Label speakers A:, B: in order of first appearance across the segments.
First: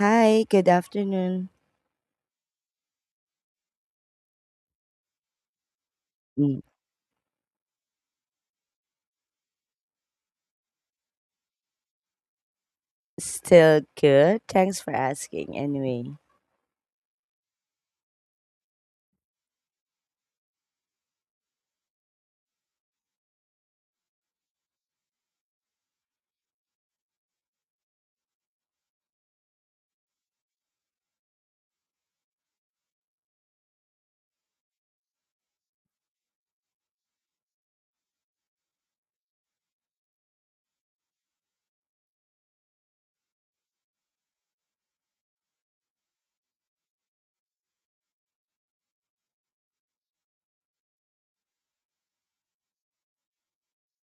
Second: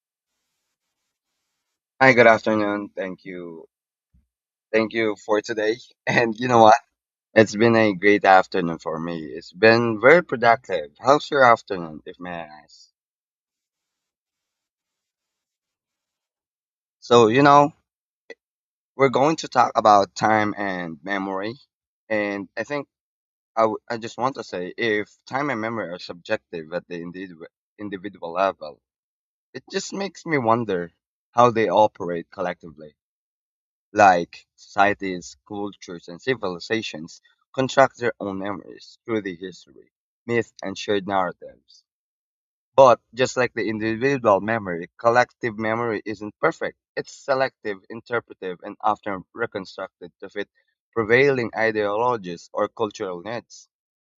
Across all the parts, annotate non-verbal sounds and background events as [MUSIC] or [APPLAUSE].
A: Hi, good afternoon.
B: Hi, good afternoon. Thank you. Thank you for today. [LAUGHS] And you
A: Mm.
B: know what? It's been a great afternoon for me. It's been very productive. How's your afternoon, if may I ask?
A: Still good. Thanks for asking anyway.
B: So, you know, we're going to talk about time and memory. And I think I just want to say if time and memory are subjective at the individual level, it just makes me wonder how they operate collectively, like societies, cultures, and civilizations construct their own memories through the history, myth, and shared narratives. But just like the individual memory, collective memory isn't perfect. It's selective, interpretive, and often reconstructed to fit prevailing ideologies or cultural needs.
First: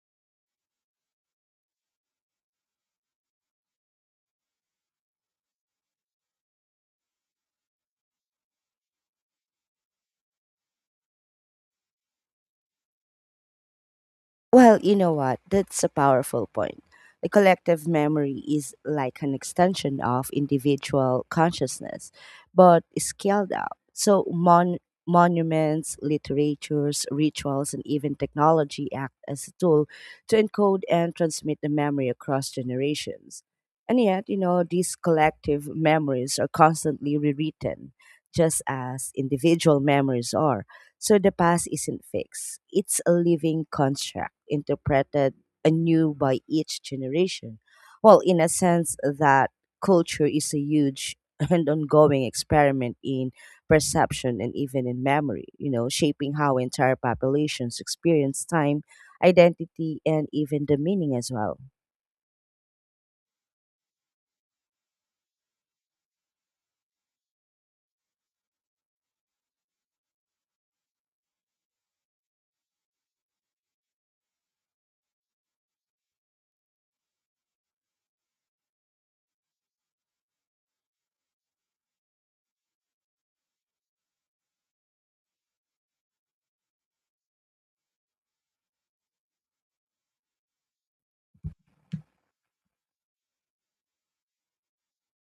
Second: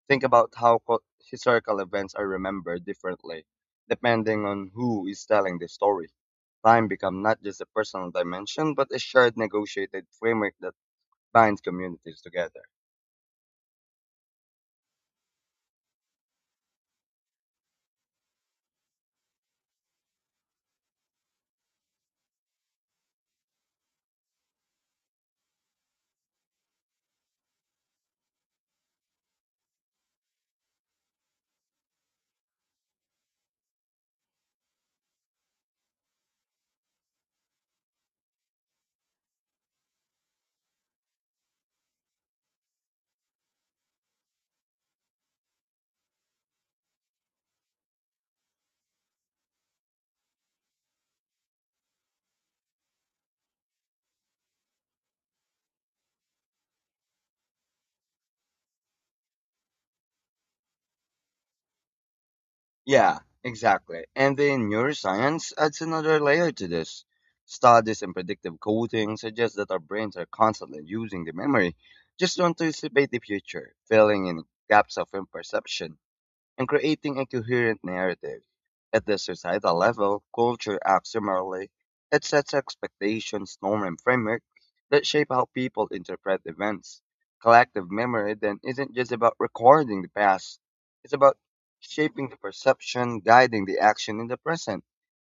B: Think about how historical events are remembered differently depending on who is telling the story. Time becomes not just a personal dimension, but a shared negotiated framework that binds communities together.
A: Well, you know what? That's a powerful point. The collective memory is like an extension of individual consciousness, but scaled up. So, monuments, literatures, rituals, and even technology act as a tool to encode and transmit the memory across generations. And yet, you know, these collective memories are constantly rewritten, just as individual memories are so the past isn't fixed, it's a living construct interpreted anew by each generation. Well, in a sense, that culture is a huge [LAUGHS] and ongoing experiment in perception and even in memory, you know, shaping how entire populations experience time, identity, and even the meaning as well.
B: Yeah, exactly. And then neuroscience adds another layer to this. Studies in predictive coding suggest that our brains are constantly using the memory just to anticipate the future, filling in gaps of imperception and creating a coherent narrative. At the societal level, culture acts similarly. It sets expectations, norms, and frameworks that shape how people interpret events. Collective memory then isn't just about recording the past, it's about shaping the perception, guiding the action in the present.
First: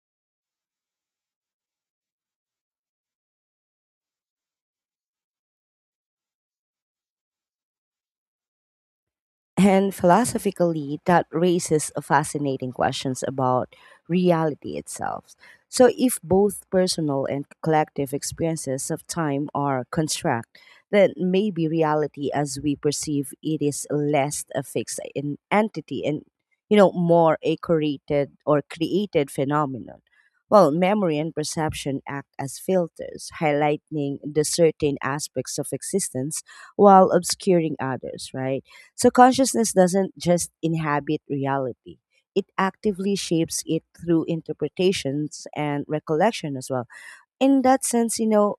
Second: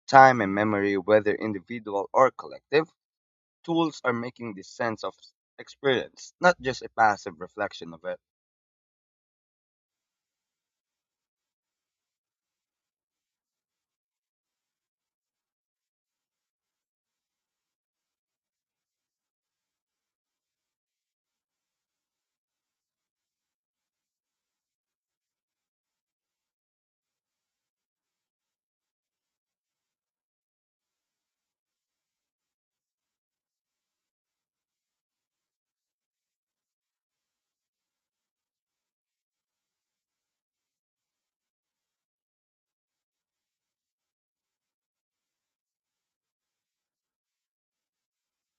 B: Time and memory, whether individual or collective, tools are making the sense of experience, not just a passive reflection of it.
A: And philosophically, that raises a fascinating questions about reality itself. So, if both personal and collective experiences of time are construct, then maybe reality as we perceive it is less a fixed entity and you know more a created or created phenomenon. Well, memory and perception act as filters, highlighting the certain aspects of existence while obscuring others, right? So consciousness doesn't just inhabit reality. It actively shapes it through interpretations and recollection as well. In that sense, you know,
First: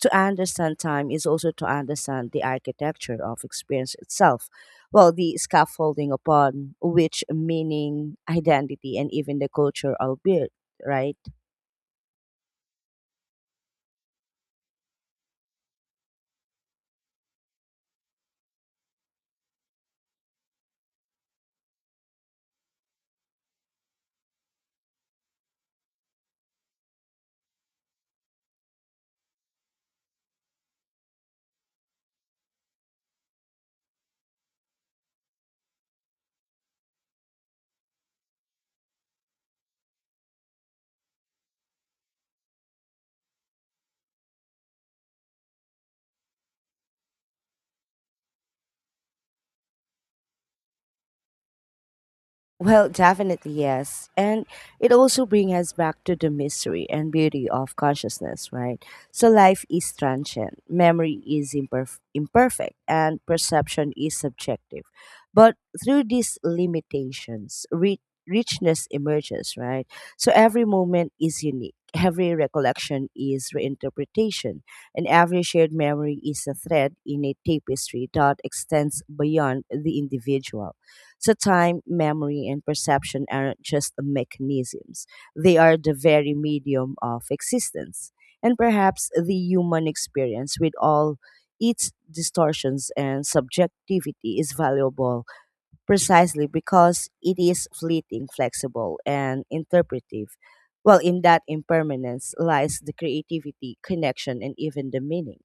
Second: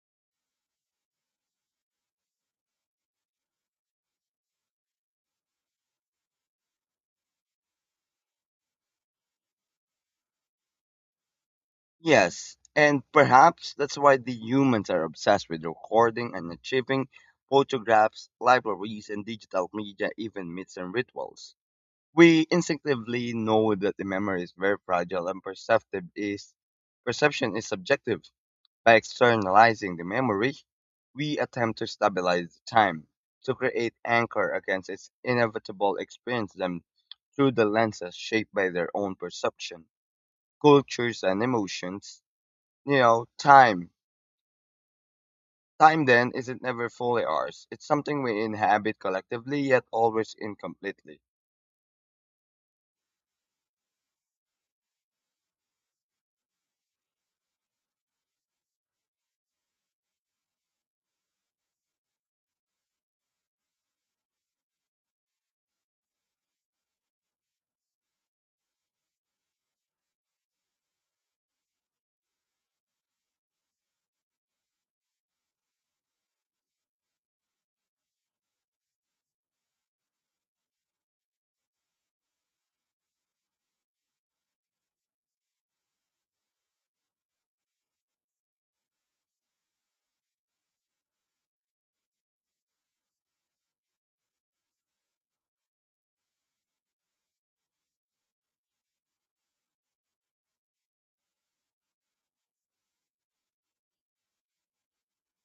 A: to understand time is also to understand the architecture of experience itself. Well, the scaffolding upon which meaning, [LAUGHS] identity, and even the culture are built, right?
B: Yes, and perhaps that's why the humans are obsessed with recording and achieving photographs, libraries, and digital media, even myths and rituals. We instinctively know that the memory is very fragile and perceptive is perception is subjective. By externalizing the memory, we attempt to stabilize time, to create anchor against its inevitable experience them through the lenses shaped by their own perception, cultures and emotions, you know, time. Time then isn't never fully ours. It's something we inhabit collectively yet always incompletely.
A: Well, definitely yes. And it also brings us back to the mystery and beauty of consciousness, right? So life is transient, memory is imperfect, and perception is subjective. But through these limitations, richness emerges, right? So every moment is unique. Every recollection is reinterpretation, and every shared memory is a thread in a tapestry that extends beyond the individual. So, time, memory, and perception aren't just mechanisms, they are the very medium of existence. And perhaps the human experience, with all its distortions and subjectivity, is valuable precisely because it is fleeting, flexible, and interpretive. Well, in that impermanence lies the creativity, connection, and even the meaning.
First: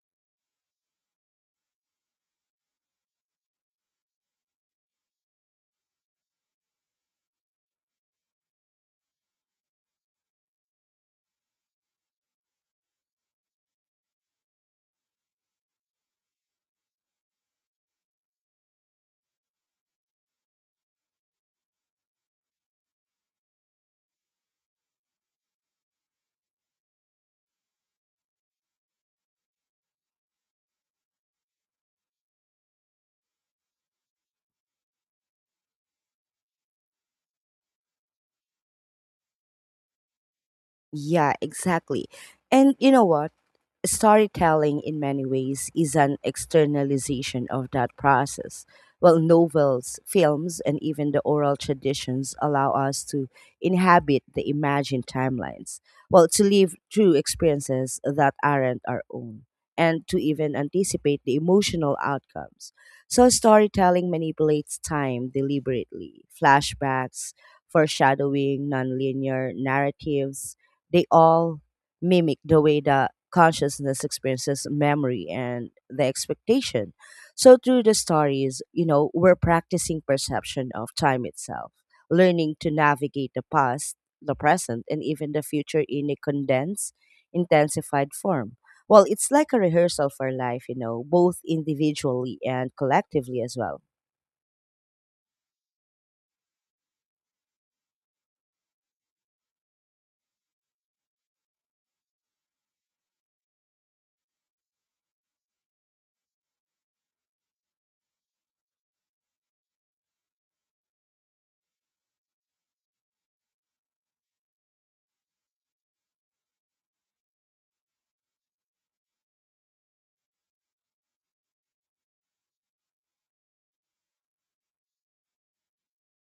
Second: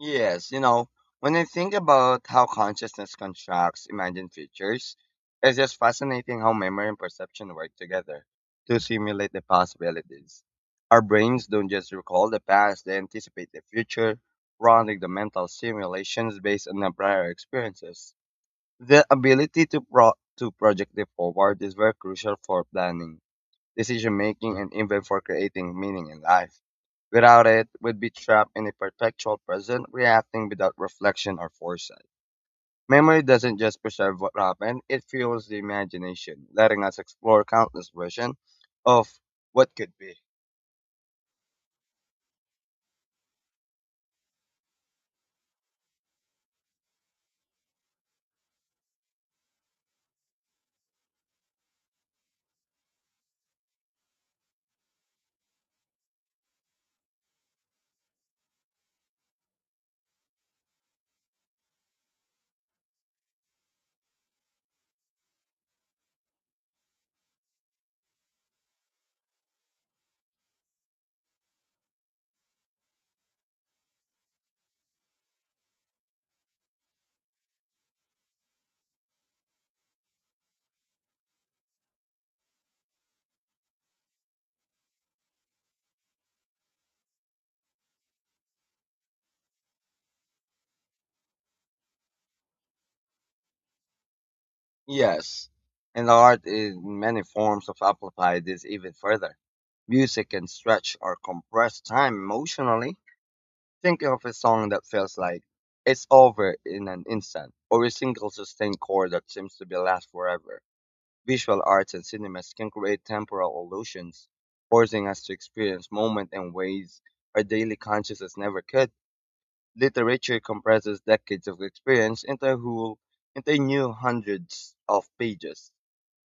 B: Yes, you know, when I think about how consciousness constructs imagined futures, it's just fascinating how memory and perception work together to simulate the possibilities. Our brains don't just recall the past, they anticipate the future, running the mental simulations based on the prior experiences. The ability to project the forward is very crucial for planning decision making, and even for creating meaning in life. Without it, we'd be trapped in a perpetual present, reacting without reflection or foresight. Memory doesn't just preserve what happened, it fuels the imagination, letting us explore countless versions of what could be.
A: Yeah, exactly. And you know what? Storytelling, in many ways, is an externalization of that process. While novels, films, and even the oral traditions allow us to inhabit the imagined timelines, well, to live through experiences that aren't our own, and to even anticipate the emotional outcomes. So, storytelling manipulates time deliberately. Flashbacks, foreshadowing, nonlinear narratives, they all mimic the way that consciousness experiences memory and the expectation. So through the stories, you know, we're practicing perception of time itself, learning to navigate the past, the present, and even the future in a condensed, intensified form. Well, it's like a rehearsal for life, you know, both individually and collectively as well.
B: Yes, and the art in many forms of amplify this even further. Music can stretch or compress time emotionally. Think of a song that feels like it's over in an instant, or a single sustained chord that seems to be last forever. Visual arts and cinemas can create temporal illusions, forcing us to experience moment in ways our daily consciousness never could. Literature compresses decades of experience into a whole, into a new hundreds of pages.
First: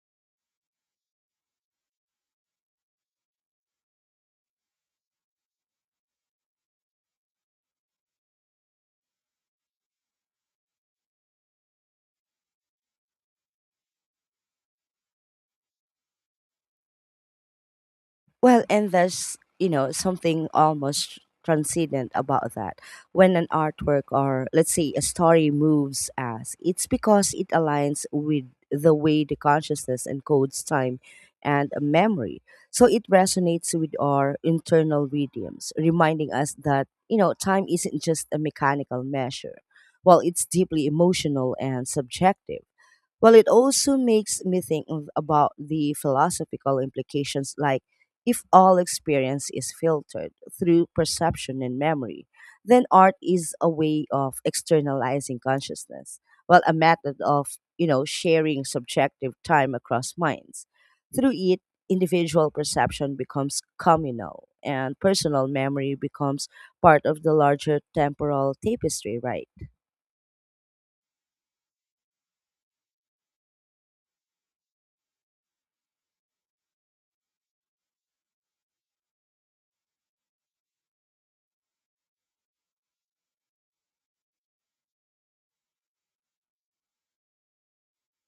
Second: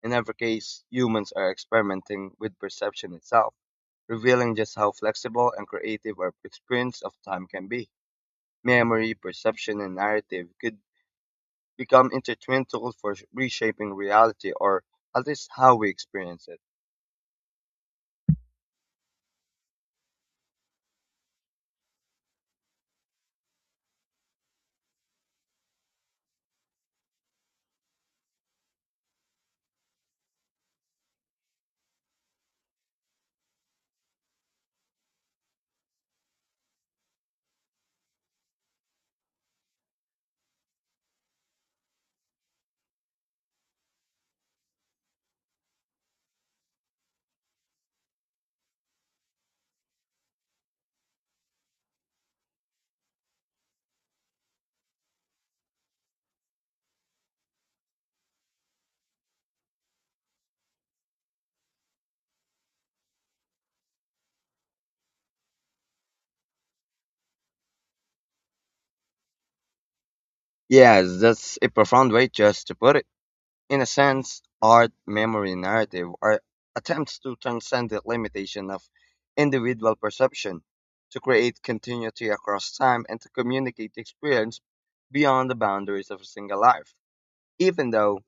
B: In every case, humans are experimenting with perception itself, revealing just how flexible and creative our experience of time can be. Memory, perception, and narrative could become intertwined tools for reshaping reality or at least how we experience it.
A: Well, and there's, you know, something almost transcendent about that. When an artwork or, let's say, a story moves us, it's because it aligns with the way the consciousness encodes time and memory. So it resonates with our internal rhythms, reminding us that, you know, time isn't just a mechanical measure. Well, it's deeply emotional and subjective. Well, it also makes me about the philosophical implications like if all experience is filtered through perception and memory, then art is a way of externalizing consciousness, well, a method of, you know, sharing subjective time across minds. Through it, individual perception becomes communal and personal memory becomes part of the larger temporal tapestry, right?
B: Yes, that's a profound way just to put it. In a sense, art, memory, and narrative are attempts to transcend the limitation of individual perception, to create continuity across time, and to communicate experience beyond the boundaries of a single life. Even though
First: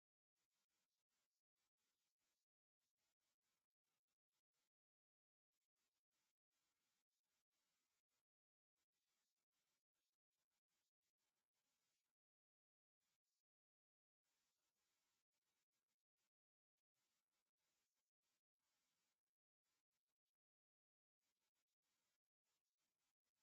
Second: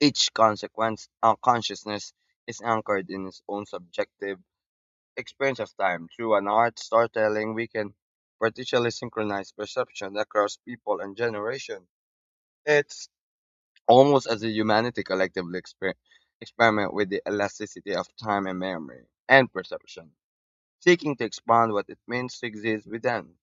B: each consciousness is anchored in its own subjective experience of time through an art storytelling, we can partially synchronize perception across people and generation. It's almost as a humanity collectively experiment with the elasticity of time and memory and perception, seeking to expand what it means to exist within.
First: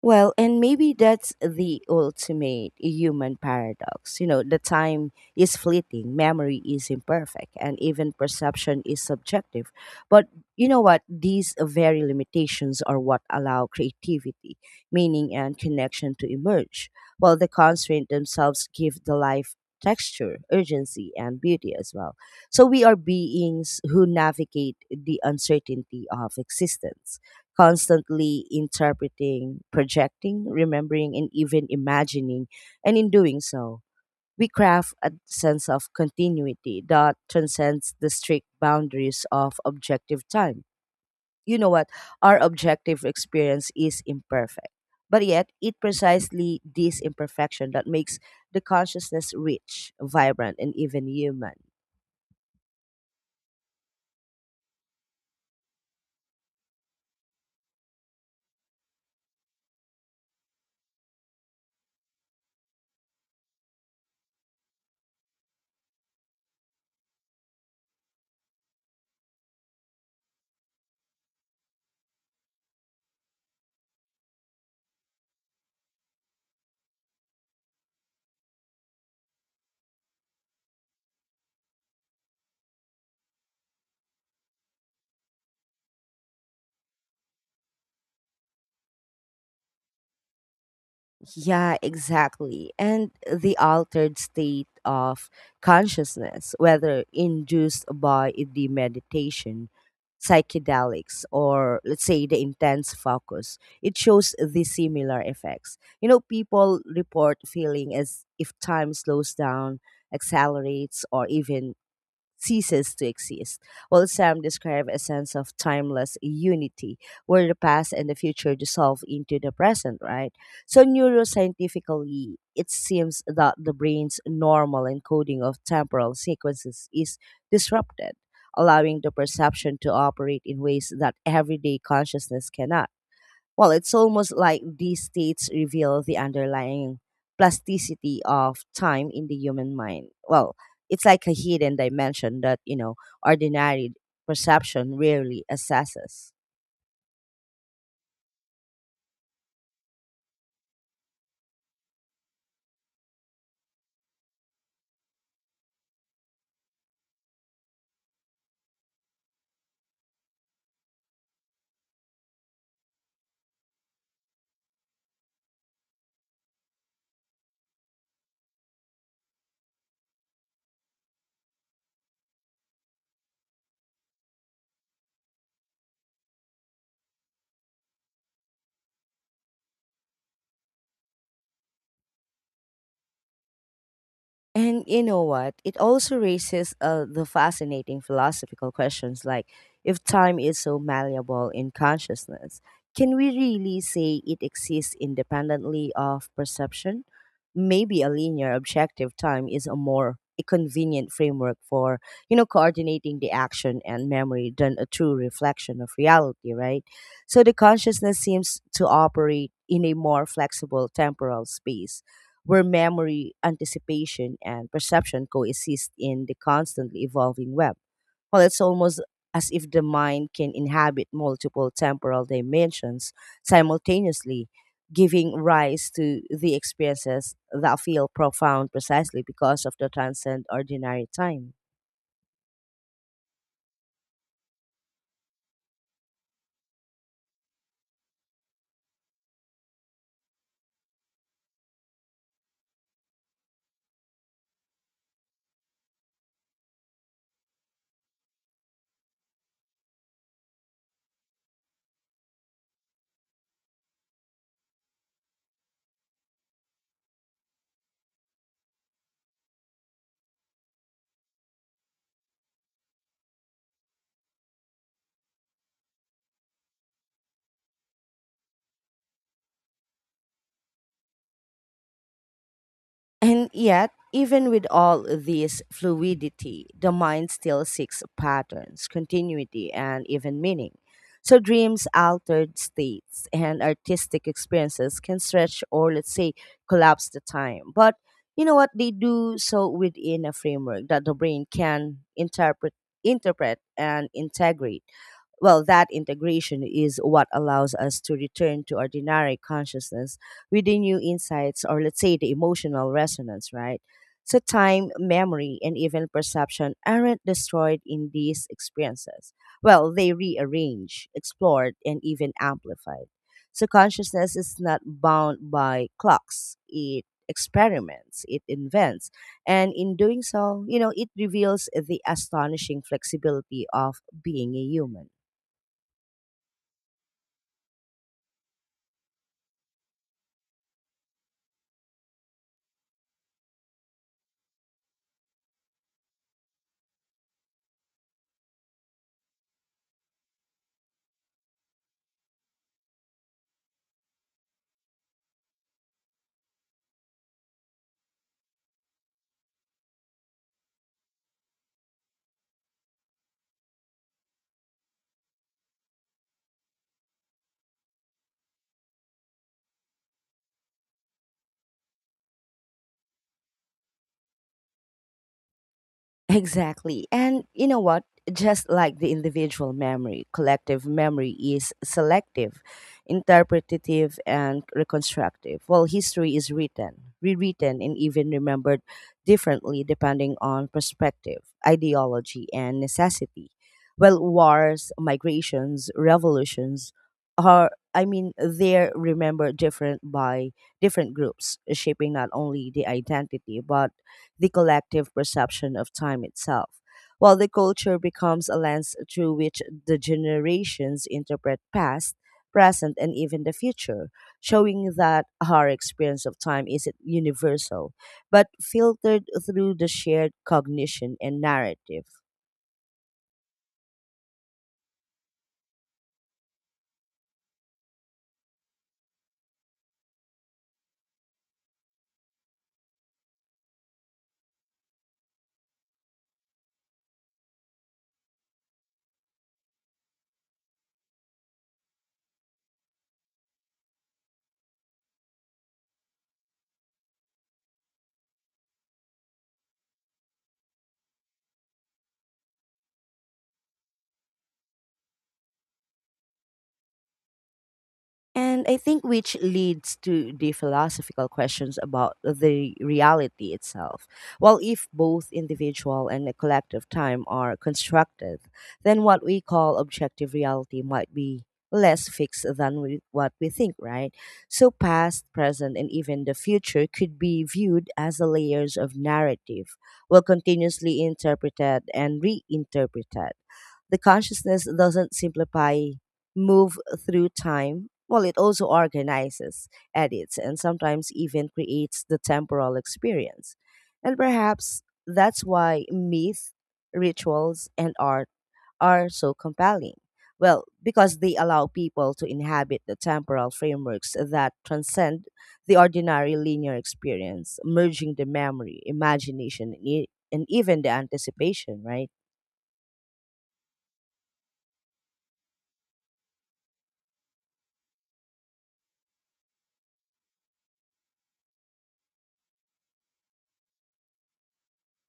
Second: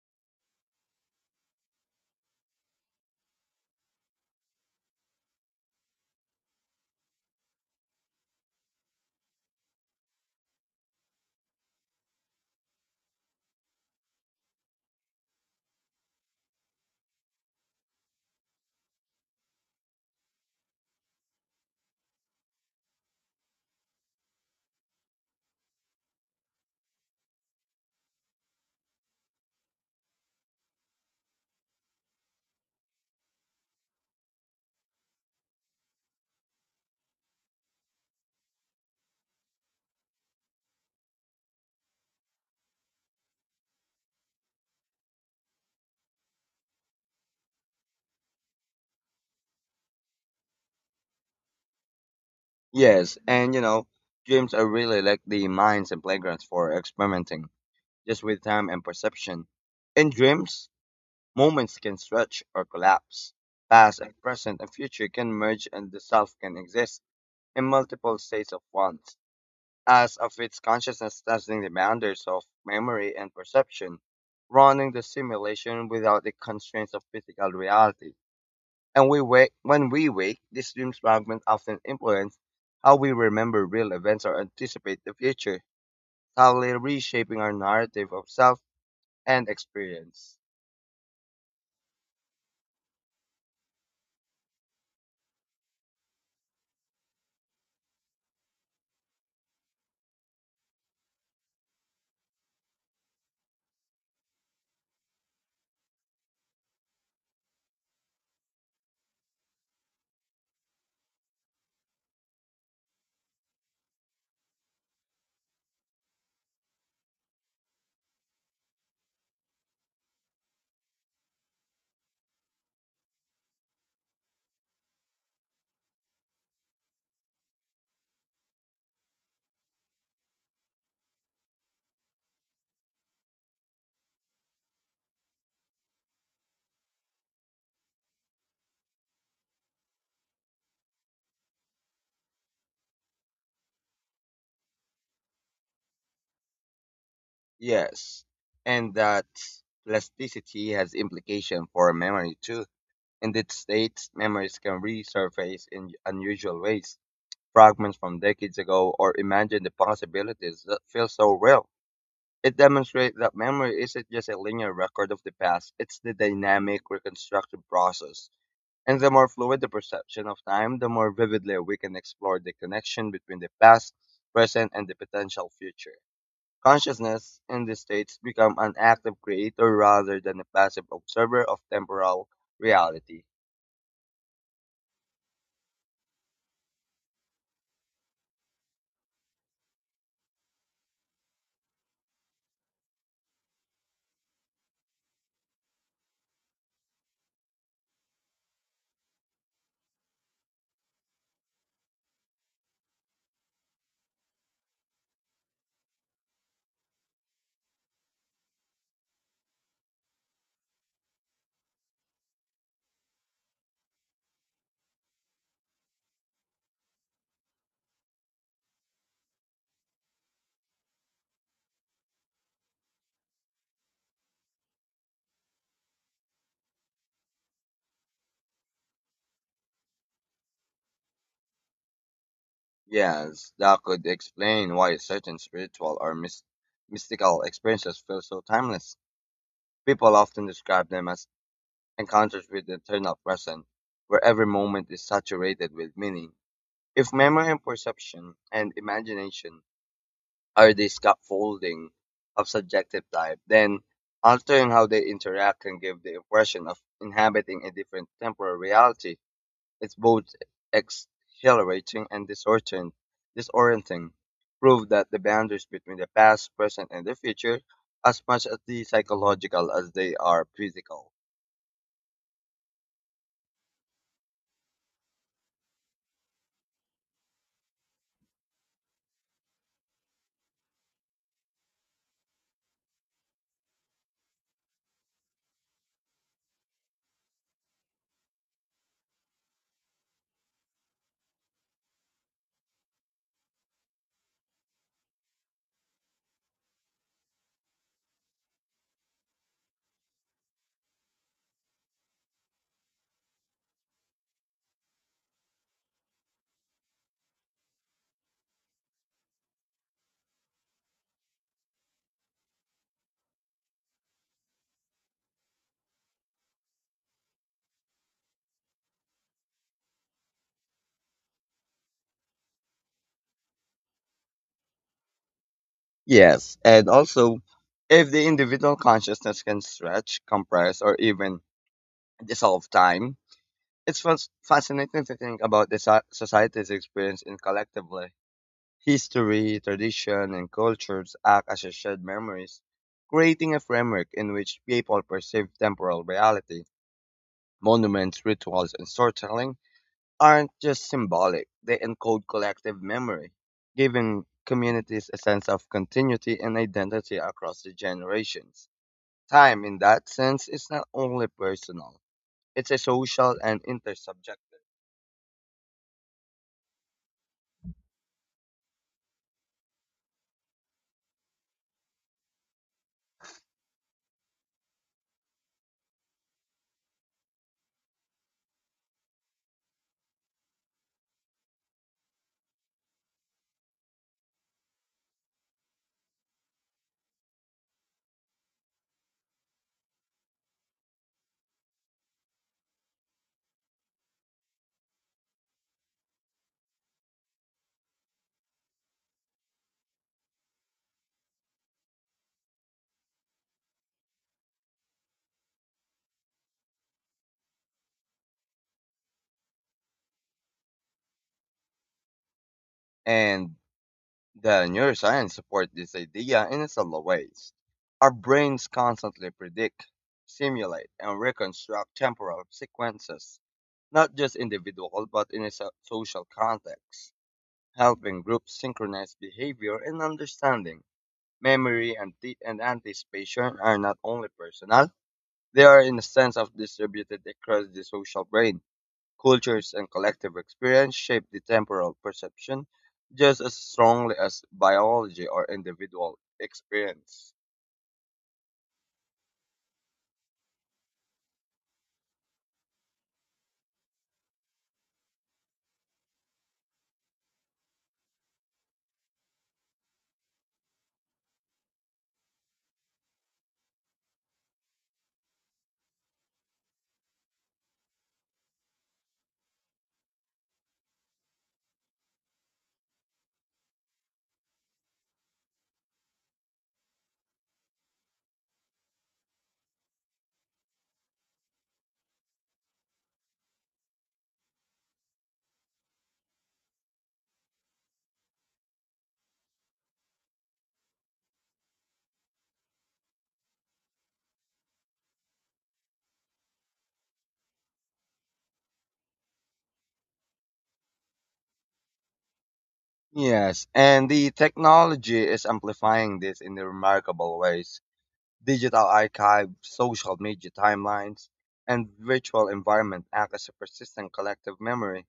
A: Well, and maybe that's the ultimate human paradox. You know, the time is fleeting, memory is imperfect, and even perception is subjective. But you know what? These very limitations are what allow creativity, meaning, and connection to emerge, while the constraints themselves give the life texture, urgency, and beauty as well. So we are beings who navigate the uncertainty of existence constantly interpreting, projecting, remembering, and even imagining. And in doing so, we craft a sense of continuity that transcends the strict boundaries of objective time. You know what? Our objective experience is imperfect, but yet it precisely this imperfection that makes the consciousness rich, vibrant, and even human.
B: Yes, and you know, dreams are really like the minds and playgrounds for experimenting just with time and perception. In dreams, moments can stretch or collapse. Past and present and future can merge and the self can exist in multiple states of once, as of its consciousness testing the boundaries of memory and perception, running the simulation without the constraints of physical reality. When we wake, these dreams fragments often influence how we remember real events or anticipate the future, subtly reshaping our narrative of self and experience.
A: Yeah, exactly. And the altered state of consciousness, whether induced by the meditation, psychedelics, or let's say the intense focus, it shows the similar effects. You know, people report feeling as if time slows down, accelerates, or even ceases to exist, while some describe a sense of timeless unity where the past and the future dissolve into the present, right? So, neuroscientifically, it seems that the brain's normal encoding of temporal sequences is disrupted, allowing the perception to operate in ways that everyday consciousness cannot. Well, it's almost like these states reveal the underlying plasticity of time in the human mind. Well, it's like a hidden dimension that, you know, ordinary perception rarely assesses.
B: Yes, and that plasticity has implication for memory too. In it states, memories can resurface in unusual ways, fragments from decades ago, or imagine the possibilities that feel so real. It demonstrates that memory isn't just a linear record of the past, it's the dynamic reconstructive process. And the more fluid the perception of time, the more vividly we can explore the connection between the past, present, and the potential future. Consciousness, in these states, becomes an active creator rather than a passive observer of temporal reality.
A: And you know what? It also raises the fascinating philosophical questions like if time is so malleable in consciousness, can we really say it exists independently of perception? Maybe a linear objective time is a more a convenient framework for you know coordinating the action and memory than a true reflection of reality right so the consciousness seems to operate in a more flexible temporal space where memory, anticipation, and perception coexist in the constantly evolving web. Well, it's almost as if the mind can inhabit multiple temporal dimensions simultaneously, giving rise to the experiences that feel profound precisely because of the transcend ordinary time.
B: Yes, that could explain why certain spiritual or mystical experiences feel so timeless. People often describe them as encounters with the eternal present, where every moment is saturated with meaning. If memory and perception and imagination are the scaffolding of subjective type, then altering how they interact can give the impression of inhabiting a different temporal reality. It's both exhilarating and disorienting. Prove that the boundaries between the past, present, and the future as much as the psychological as they are physical.
A: And yet, even with all this fluidity, the mind still seeks patterns, continuity, and even meaning. So, dreams, altered states, and artistic experiences can stretch or, let's say, collapse the time. But you know what? They do so within a framework that the brain can interpret and integrate. Well, that integration is what allows us to return to ordinary consciousness with the new insights or, let's say, the emotional resonance, right? So, time, memory, and even perception aren't destroyed in these experiences. Well, they rearrange, explored, and even amplified. So, consciousness is not bound by clocks, it experiments, it invents, and in doing so, you know, it reveals the astonishing flexibility of being a human.
B: Yes, and also if the individual consciousness can stretch, compress, or even dissolve time, it's fascinating to think about the society's experience in collectively. History, tradition, and cultures act as shared memories, creating a framework in which people perceive temporal reality. Monuments, rituals, and storytelling aren't just symbolic, they encode collective memory, giving communities a sense of continuity and identity across the generations. Time, in that sense, is not only personal, it's a social and intersubjective.
A: Exactly. And you know what? Just like the individual memory, collective memory is selective, interpretative, and reconstructive. While history is written, rewritten, and even remembered differently depending on perspective, ideology, and necessity. Well, wars, migrations, revolutions are, I mean, they're remembered different by different groups, shaping not only the identity but the collective perception of time itself, while the culture becomes a lens through which the generations interpret past, present, and even the future, showing that our experience of time isn't universal, but filtered through the shared cognition and narrative.
B: And the neuroscience support this idea in several ways. Our brains constantly predict, simulate, and reconstruct temporal sequences, not just individual but in a social context, helping groups synchronize behavior and understanding. Memory and anticipation are not only personal, they are in a sense of distributed across the social brain. Cultures and collective experience shape the temporal perception just as strongly as biology or individual experience.
A: And I think which leads to the philosophical questions about the reality itself. Well, if both individual and the collective time are constructed, then what we call objective reality might be less fixed than we, what we think, right? So, past, present, and even the future could be viewed as the layers of narrative, well, continuously interpreted and reinterpreted. The consciousness doesn't simplify, move through time. Well, it also organizes, edits, and sometimes even creates the temporal experience. And perhaps that's why myth, rituals, and art are so compelling. Well, because they allow people to inhabit the temporal frameworks that transcend the ordinary linear experience, merging the memory, imagination, and, and even the anticipation, right?
B: Yes, and the technology is amplifying this in remarkable ways. Digital archives, social media timelines, and virtual environment act as a persistent collective memory.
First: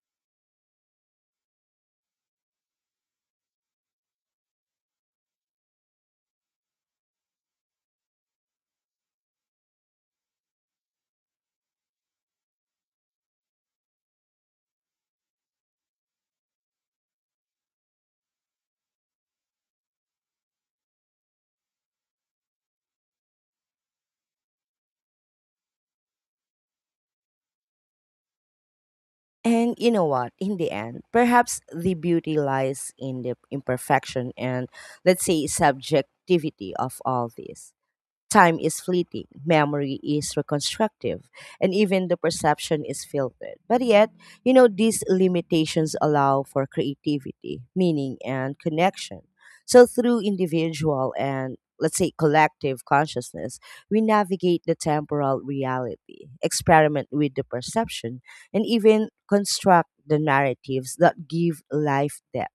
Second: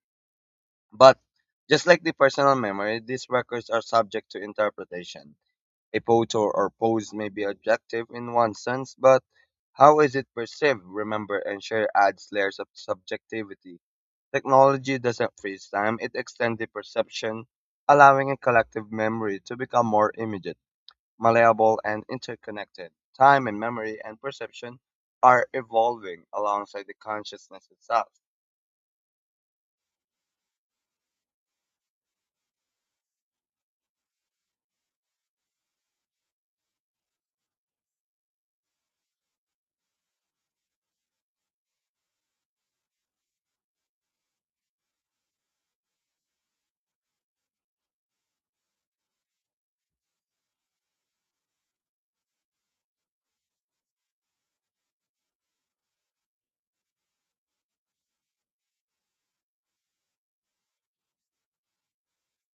B: But just like the personal memory, these records are subject to interpretation. A pose or pose may be objective in one sense, but how is it perceived, remember and share adds layers of subjectivity. Technology doesn't freeze time, it extends the perception, allowing a collective memory to become more immediate, malleable, and interconnected. Time and memory and perception are evolving alongside the consciousness itself.
A: And you know what? In the end, perhaps the beauty lies in the imperfection and, let's say, subjectivity of all this. Time is fleeting, memory is reconstructive, and even the perception is filtered. But yet, you know, these limitations allow for creativity, meaning, and connection. So, through individual and let's say collective consciousness, we navigate the temporal reality, experiment with the perception, and even construct the narratives that give life depth.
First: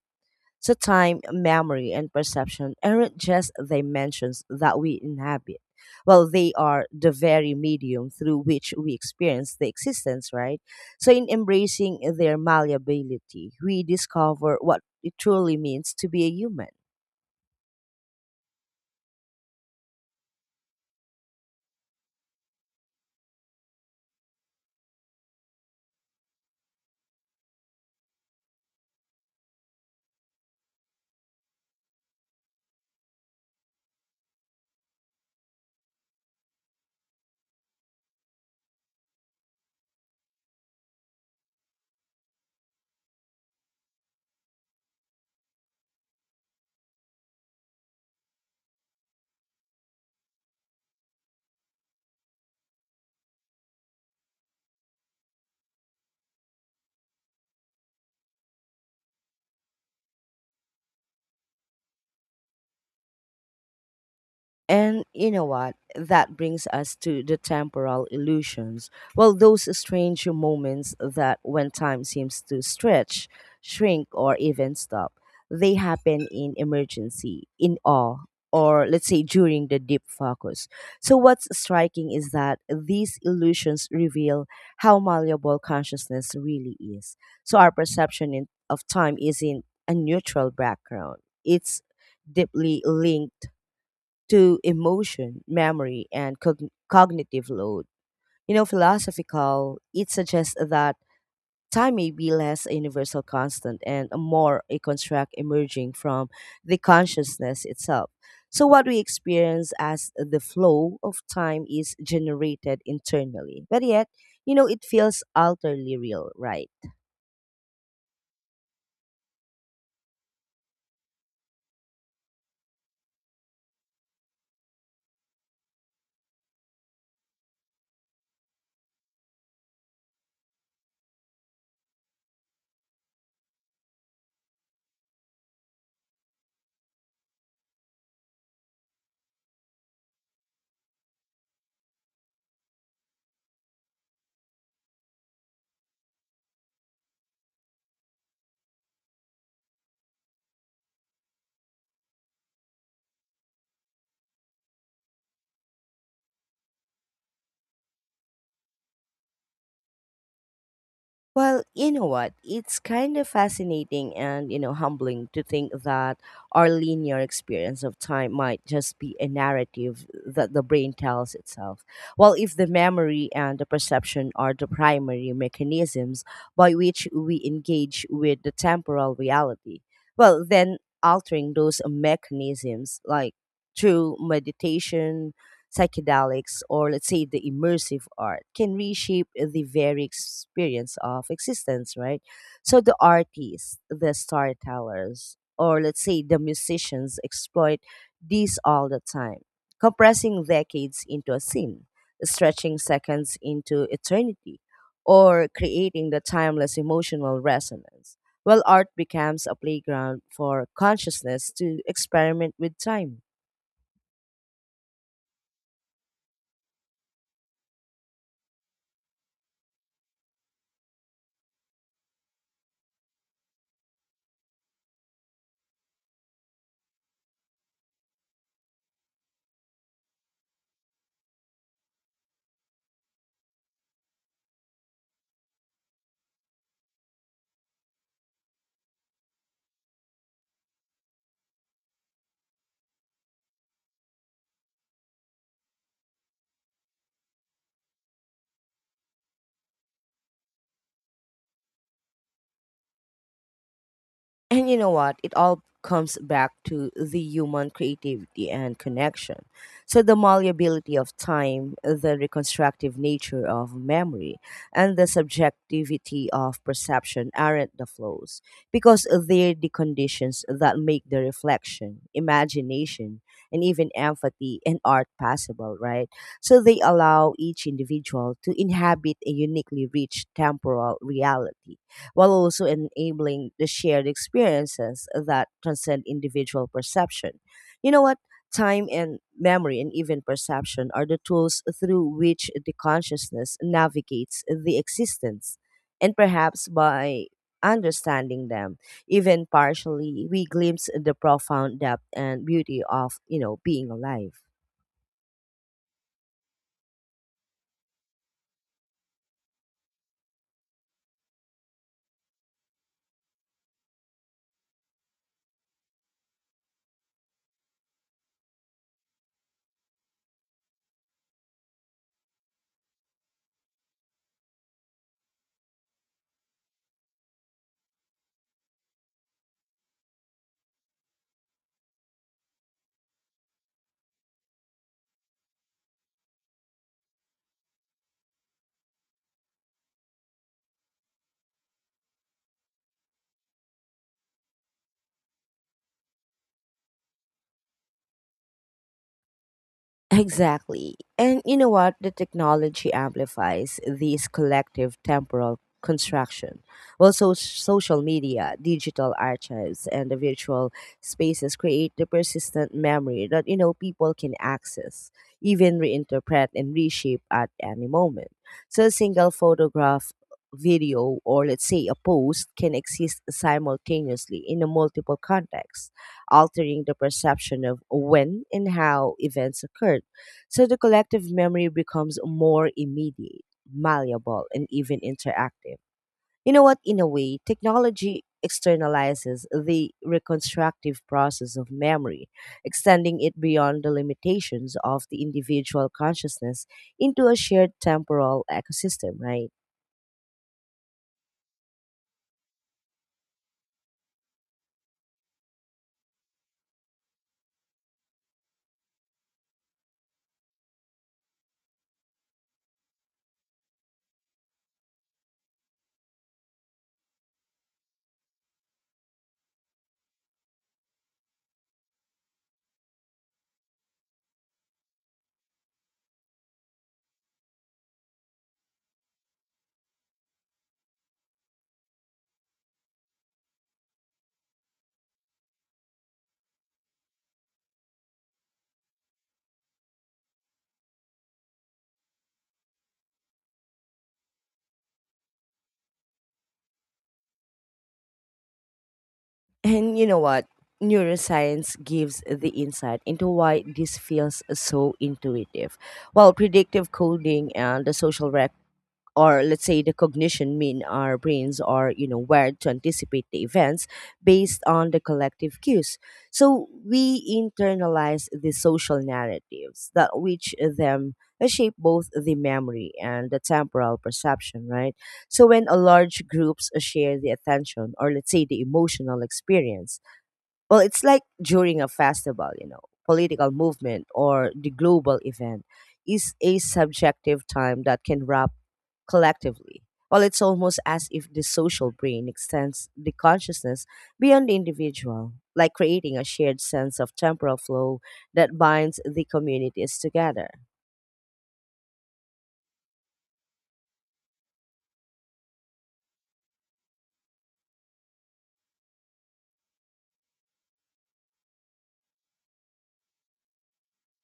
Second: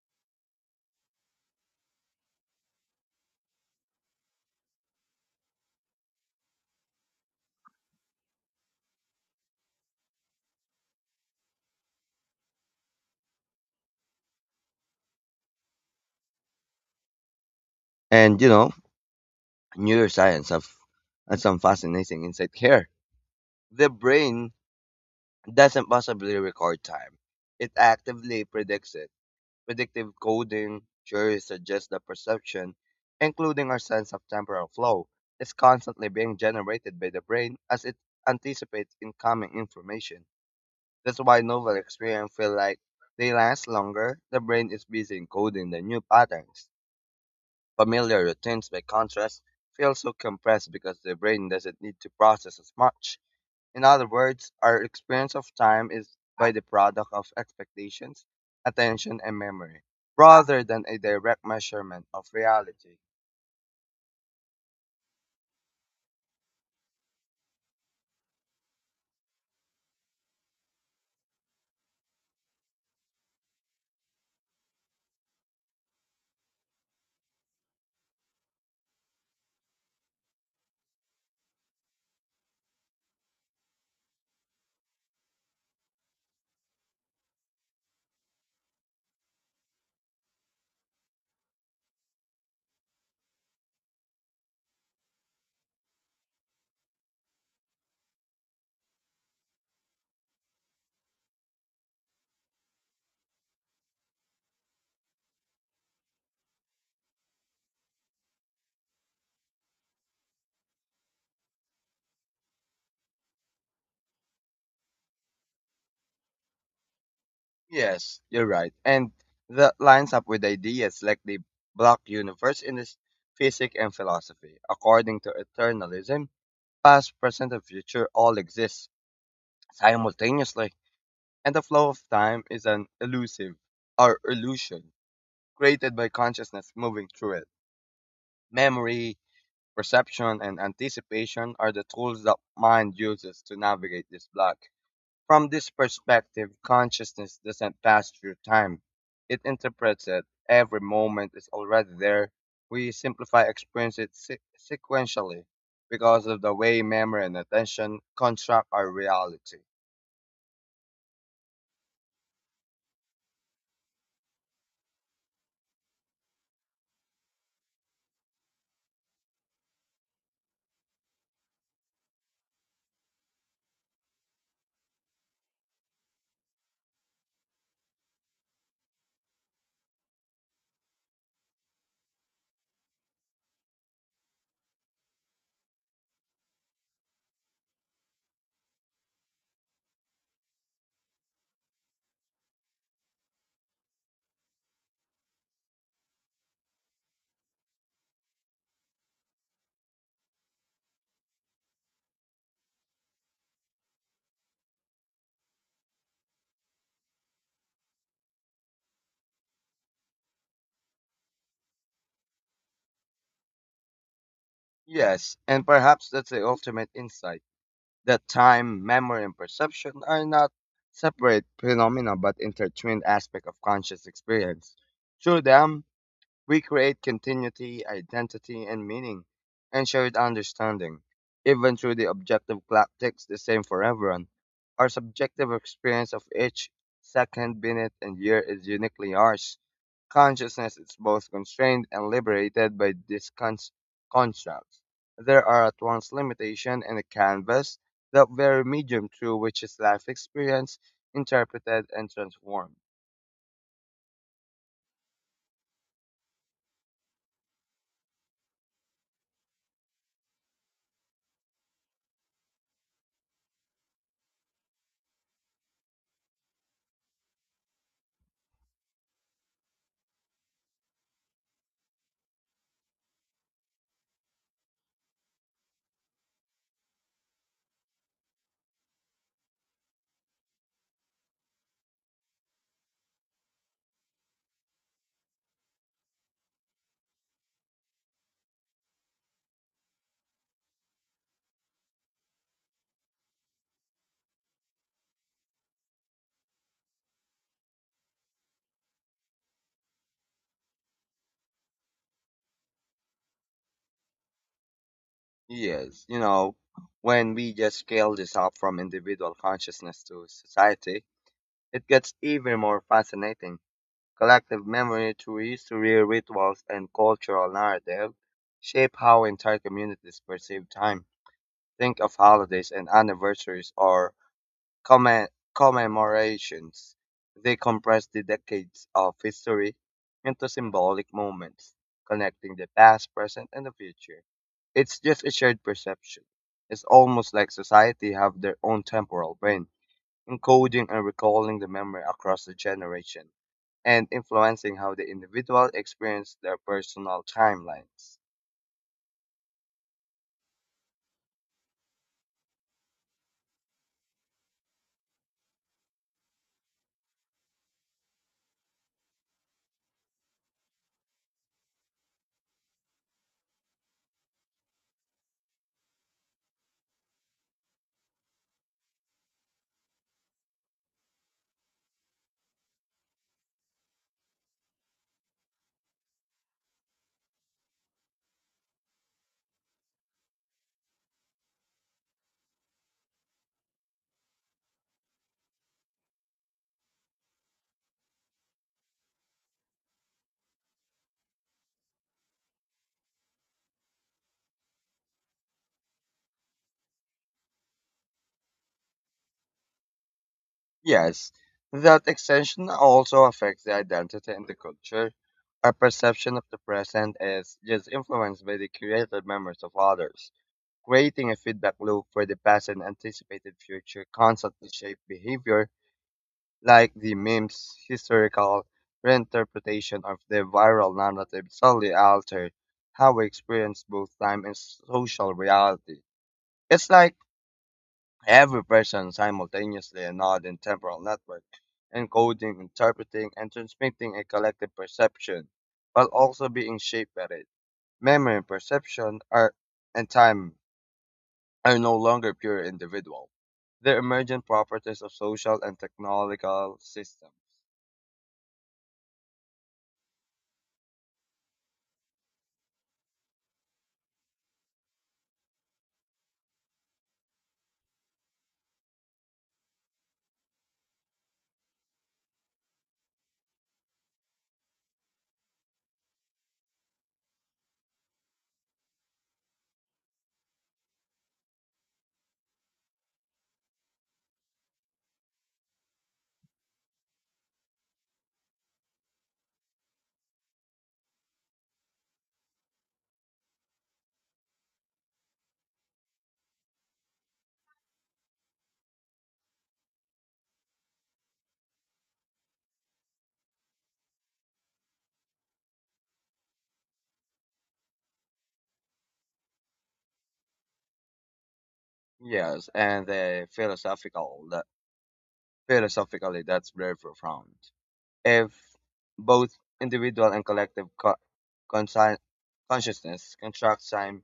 A: So, time, memory, and perception aren't just dimensions that we inhabit. Well, they are the very medium through which we experience the existence, right? So, in embracing their malleability, we discover what it truly means to be a human.
B: And you know, neuroscience have, has some fascinating insight here. The brain doesn't possibly record time. It actively predicts it. Predictive coding surely suggests the perception, including our sense of temporal flow, is constantly being generated by the brain as it anticipates incoming information. That's why novel experiences feel like they last longer. The brain is busy encoding the new patterns. Familiar routines, by contrast, feel so compressed because the brain doesn't need to process as much. In other words, our experience of time is by the product of expectations, attention, and memory, rather than a direct measurement of reality.
A: And you know what? That brings us to the temporal illusions. Well, those strange moments that when time seems to stretch, shrink, or even stop, they happen in emergency, in awe, or let's say during the deep focus. So, what's striking is that these illusions reveal how malleable consciousness really is. So, our perception in, of time isn't a neutral background, it's deeply linked to emotion, memory, and cognitive load. You know, philosophical, it suggests that time may be less a universal constant and a more a construct emerging from the consciousness itself. So, what we experience as the flow of time is generated internally, but yet, you know, it feels utterly real, right?
B: Yes, you're right. And that lines up with ideas like the block universe in this physics and philosophy. According to eternalism, past, present, and future all exist simultaneously, and the flow of time is an elusive or illusion created by consciousness moving through it. Memory, perception and anticipation are the tools that mind uses to navigate this block. From this perspective, consciousness doesn't pass through time. It interprets it. Every moment is already there. We simplify sequentially because of the way memory and attention construct our reality.
A: Well, you know what? It's kind of fascinating and, you know, humbling to think that our linear experience of time might just be a narrative that the brain tells itself. Well, if the memory and the perception are the primary mechanisms by which we engage with the temporal reality, well, then altering those mechanisms, like through meditation, psychedelics, or let's say the immersive art, can reshape the very experience of existence, right? So the artists, the storytellers, or let's say the musicians exploit these all the time, compressing decades into a scene, stretching seconds into eternity, or creating the timeless emotional resonance. Well, art becomes a playground for consciousness to experiment with time.
B: Yes, and perhaps that's the ultimate insight that time, memory, and perception are not separate phenomena but intertwined aspects of conscious experience. Through them, we create continuity, identity, and meaning, and shared understanding. Even through the objective clock ticks the same for everyone, our subjective experience of each second, minute, and year is uniquely ours. Consciousness is both constrained and liberated by these constructs. There are at once limitation and a canvas, the very medium through which is life experience interpreted and transformed.
A: And you know what? It all comes back to the human creativity and connection. So, the malleability of time, the reconstructive nature of memory, and the subjectivity of perception aren't the flows because they're the conditions that make the reflection, imagination, and even empathy and art possible, right? So, they allow each individual to inhabit a uniquely rich temporal reality while also enabling the shared experiences that transcend individual perception. You know what? Time and memory and even perception are the tools through which the consciousness navigates the existence. And perhaps by understanding them, even partially, we glimpse the profound depth and beauty of, you know, being alive.
B: Yes, you know, when we just scale this up from individual consciousness to society, it gets even more fascinating. Collective memory through history, rituals, and cultural narrative shape how entire communities perceive time. Think of holidays and anniversaries or Commen- commemorations. They compress the decades of history into symbolic moments, connecting the past, present, and the future. It's just a shared perception. It's almost like society have their own temporal brain, encoding and recalling the memory across the generation, and influencing how the individual experience their personal timelines.
A: Exactly. And you know what? The technology amplifies these collective temporal construction. Well, so social media, digital archives, and the virtual spaces create the persistent memory that, you know, people can access, even reinterpret and reshape at any moment. So a single photograph, video, or let's say a post can exist simultaneously in a multiple contexts altering the perception of when and how events occurred. So the collective memory becomes more immediate, malleable, and even interactive. You know what? In a way, technology externalizes the reconstructive process of memory, extending it beyond the limitations of the individual consciousness into a shared temporal ecosystem, right?
B: Yes, that extension also affects the identity and the culture. Our perception of the present is just influenced by the created memories of others, creating a feedback loop where the past and anticipated future constantly shape behavior, like the meme's historical reinterpretation of the viral narrative solely altered how we experience both time and social reality. It's like every person simultaneously a northern temporal network, encoding, interpreting, and transmitting a collective perception, while also being shaped by it. Memory and perception are and time are no longer pure individual. They're emergent properties of social and technological systems.
A: And you know what? Neuroscience gives the insight into why this feels so intuitive. While predictive coding and the social rep or let's say the cognition mean our brains are, you know, wired to anticipate the events based on the collective cues, so we internalize the social narratives that which them shape both the memory and the temporal perception, right? So when a large groups share the attention or let's say the emotional experience, well, it's like during a festival, you know, political movement or the global event, is a subjective time that can wrap collectively. Well, it's almost as if the social brain extends the consciousness beyond the individual, like creating a shared sense of temporal flow that binds the communities together.
B: Yes, and the philosophical that philosophically that's very profound. If both individual and collective consci- consciousness constructs time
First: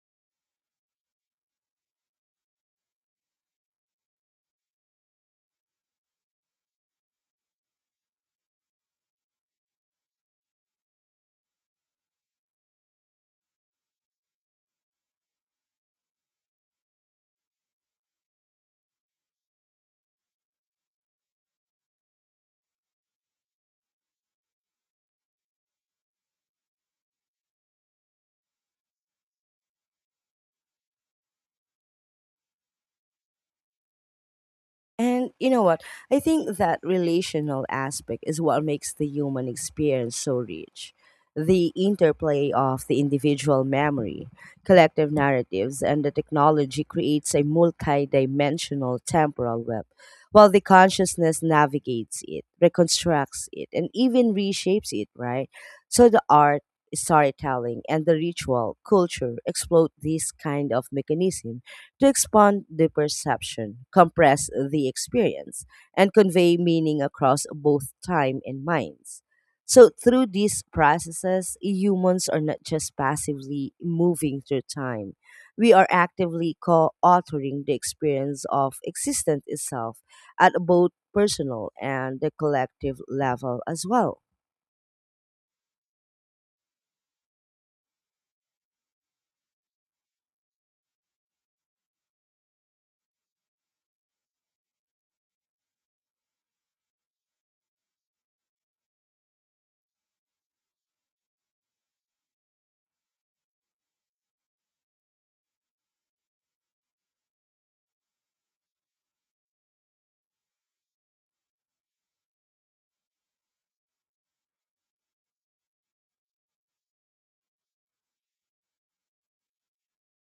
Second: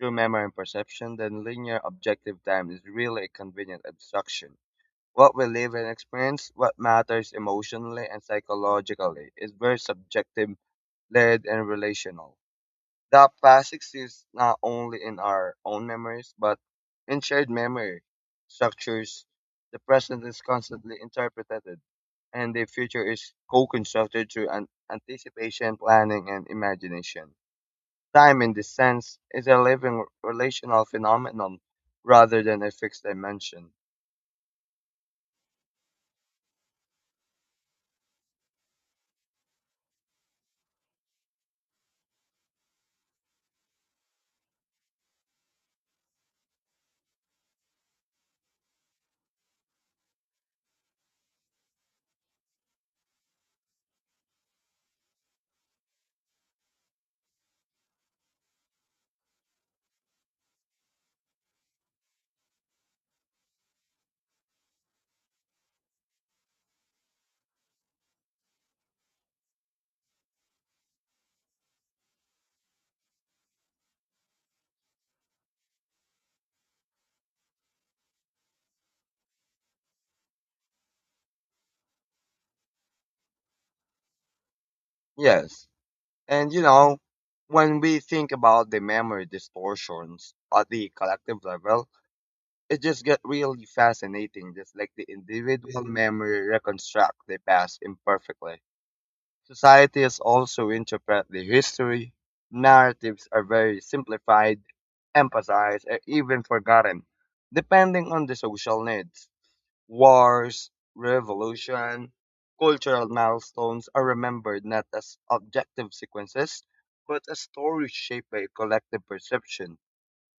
B: true memory and perception, then linear objective time is really a convenient abstraction. What we live and experience, what matters emotionally and psychologically, is very subjective, layered, and relational. That past exists not only in our own memories, but in shared memory structures. The present is constantly interpreted, and the future is co constructed through an anticipation, planning, and imagination. Time, in this sense, is a living relational phenomenon rather than a fixed dimension.
A: And you know what? I think that relational aspect is what makes the human experience so rich. The interplay of the individual memory, collective narratives, and the technology creates a multi dimensional temporal web, while the consciousness navigates it, reconstructs it, and even reshapes it, right? So the art, storytelling, and the ritual culture exploit this kind of mechanism to expand the perception, compress the experience, and convey meaning across both time and minds. So, through these processes, humans are not just passively moving through time. We are actively co authoring the experience of existence itself at both personal and the collective level as well.
B: Yes. And you know, when we think about the memory distortions at the collective level, it just gets really fascinating, just like the individual memory reconstruct the past imperfectly. Societies also interpret the history. Narratives are very simplified, emphasized, or even forgotten, depending on the social needs. Wars, revolution, cultural milestones are remembered not as objective sequences, but as stories shaped by collective perception.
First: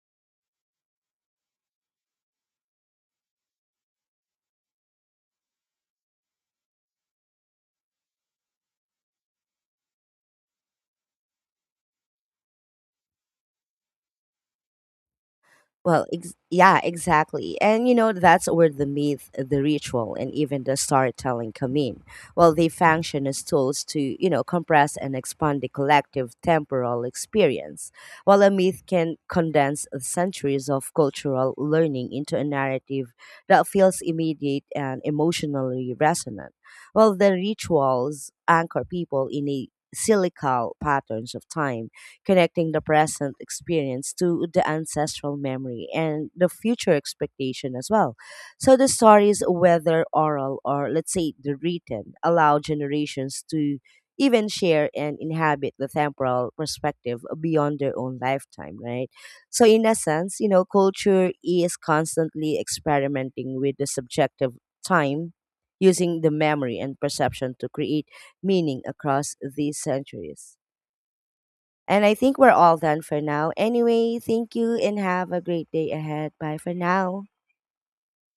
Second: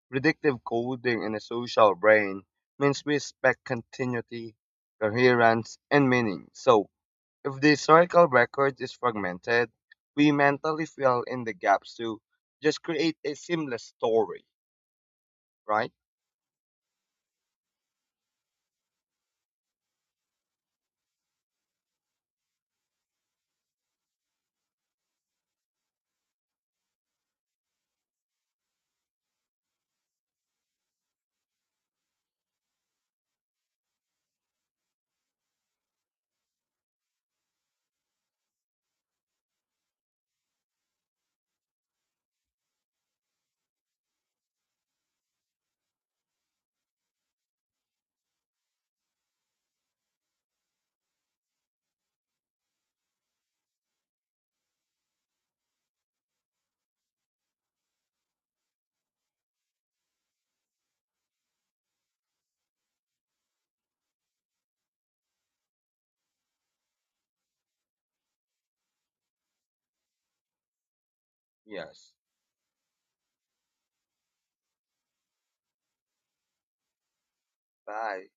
B: Predictive coding in a social brain means we expect continuity, coherence, and meaning. So, if the historical record is fragmented, we mentally fill in the gaps to just create a seamless story, right?
A: Yeah, exactly. And you know, that's where the myth, the ritual, and even the storytelling come in. Well, they function as tools to, you know, compress and expand the collective temporal experience. While a myth can condense centuries of cultural learning into a narrative that feels immediate and emotionally resonant. Well, the rituals anchor people in a cyclical patterns of time connecting the present experience to the ancestral memory and the future expectation as well. So the stories, whether oral or let's say the written, allow generations to even share and inhabit the temporal perspective beyond their own lifetime, right? So, in a sense, you know, culture is constantly experimenting with the subjective time using the memory and perception to create meaning across these centuries. And
B: Yes.
A: I think we're all done for now. Anyway, thank you and have a great day ahead. Bye for now.
B: Bye.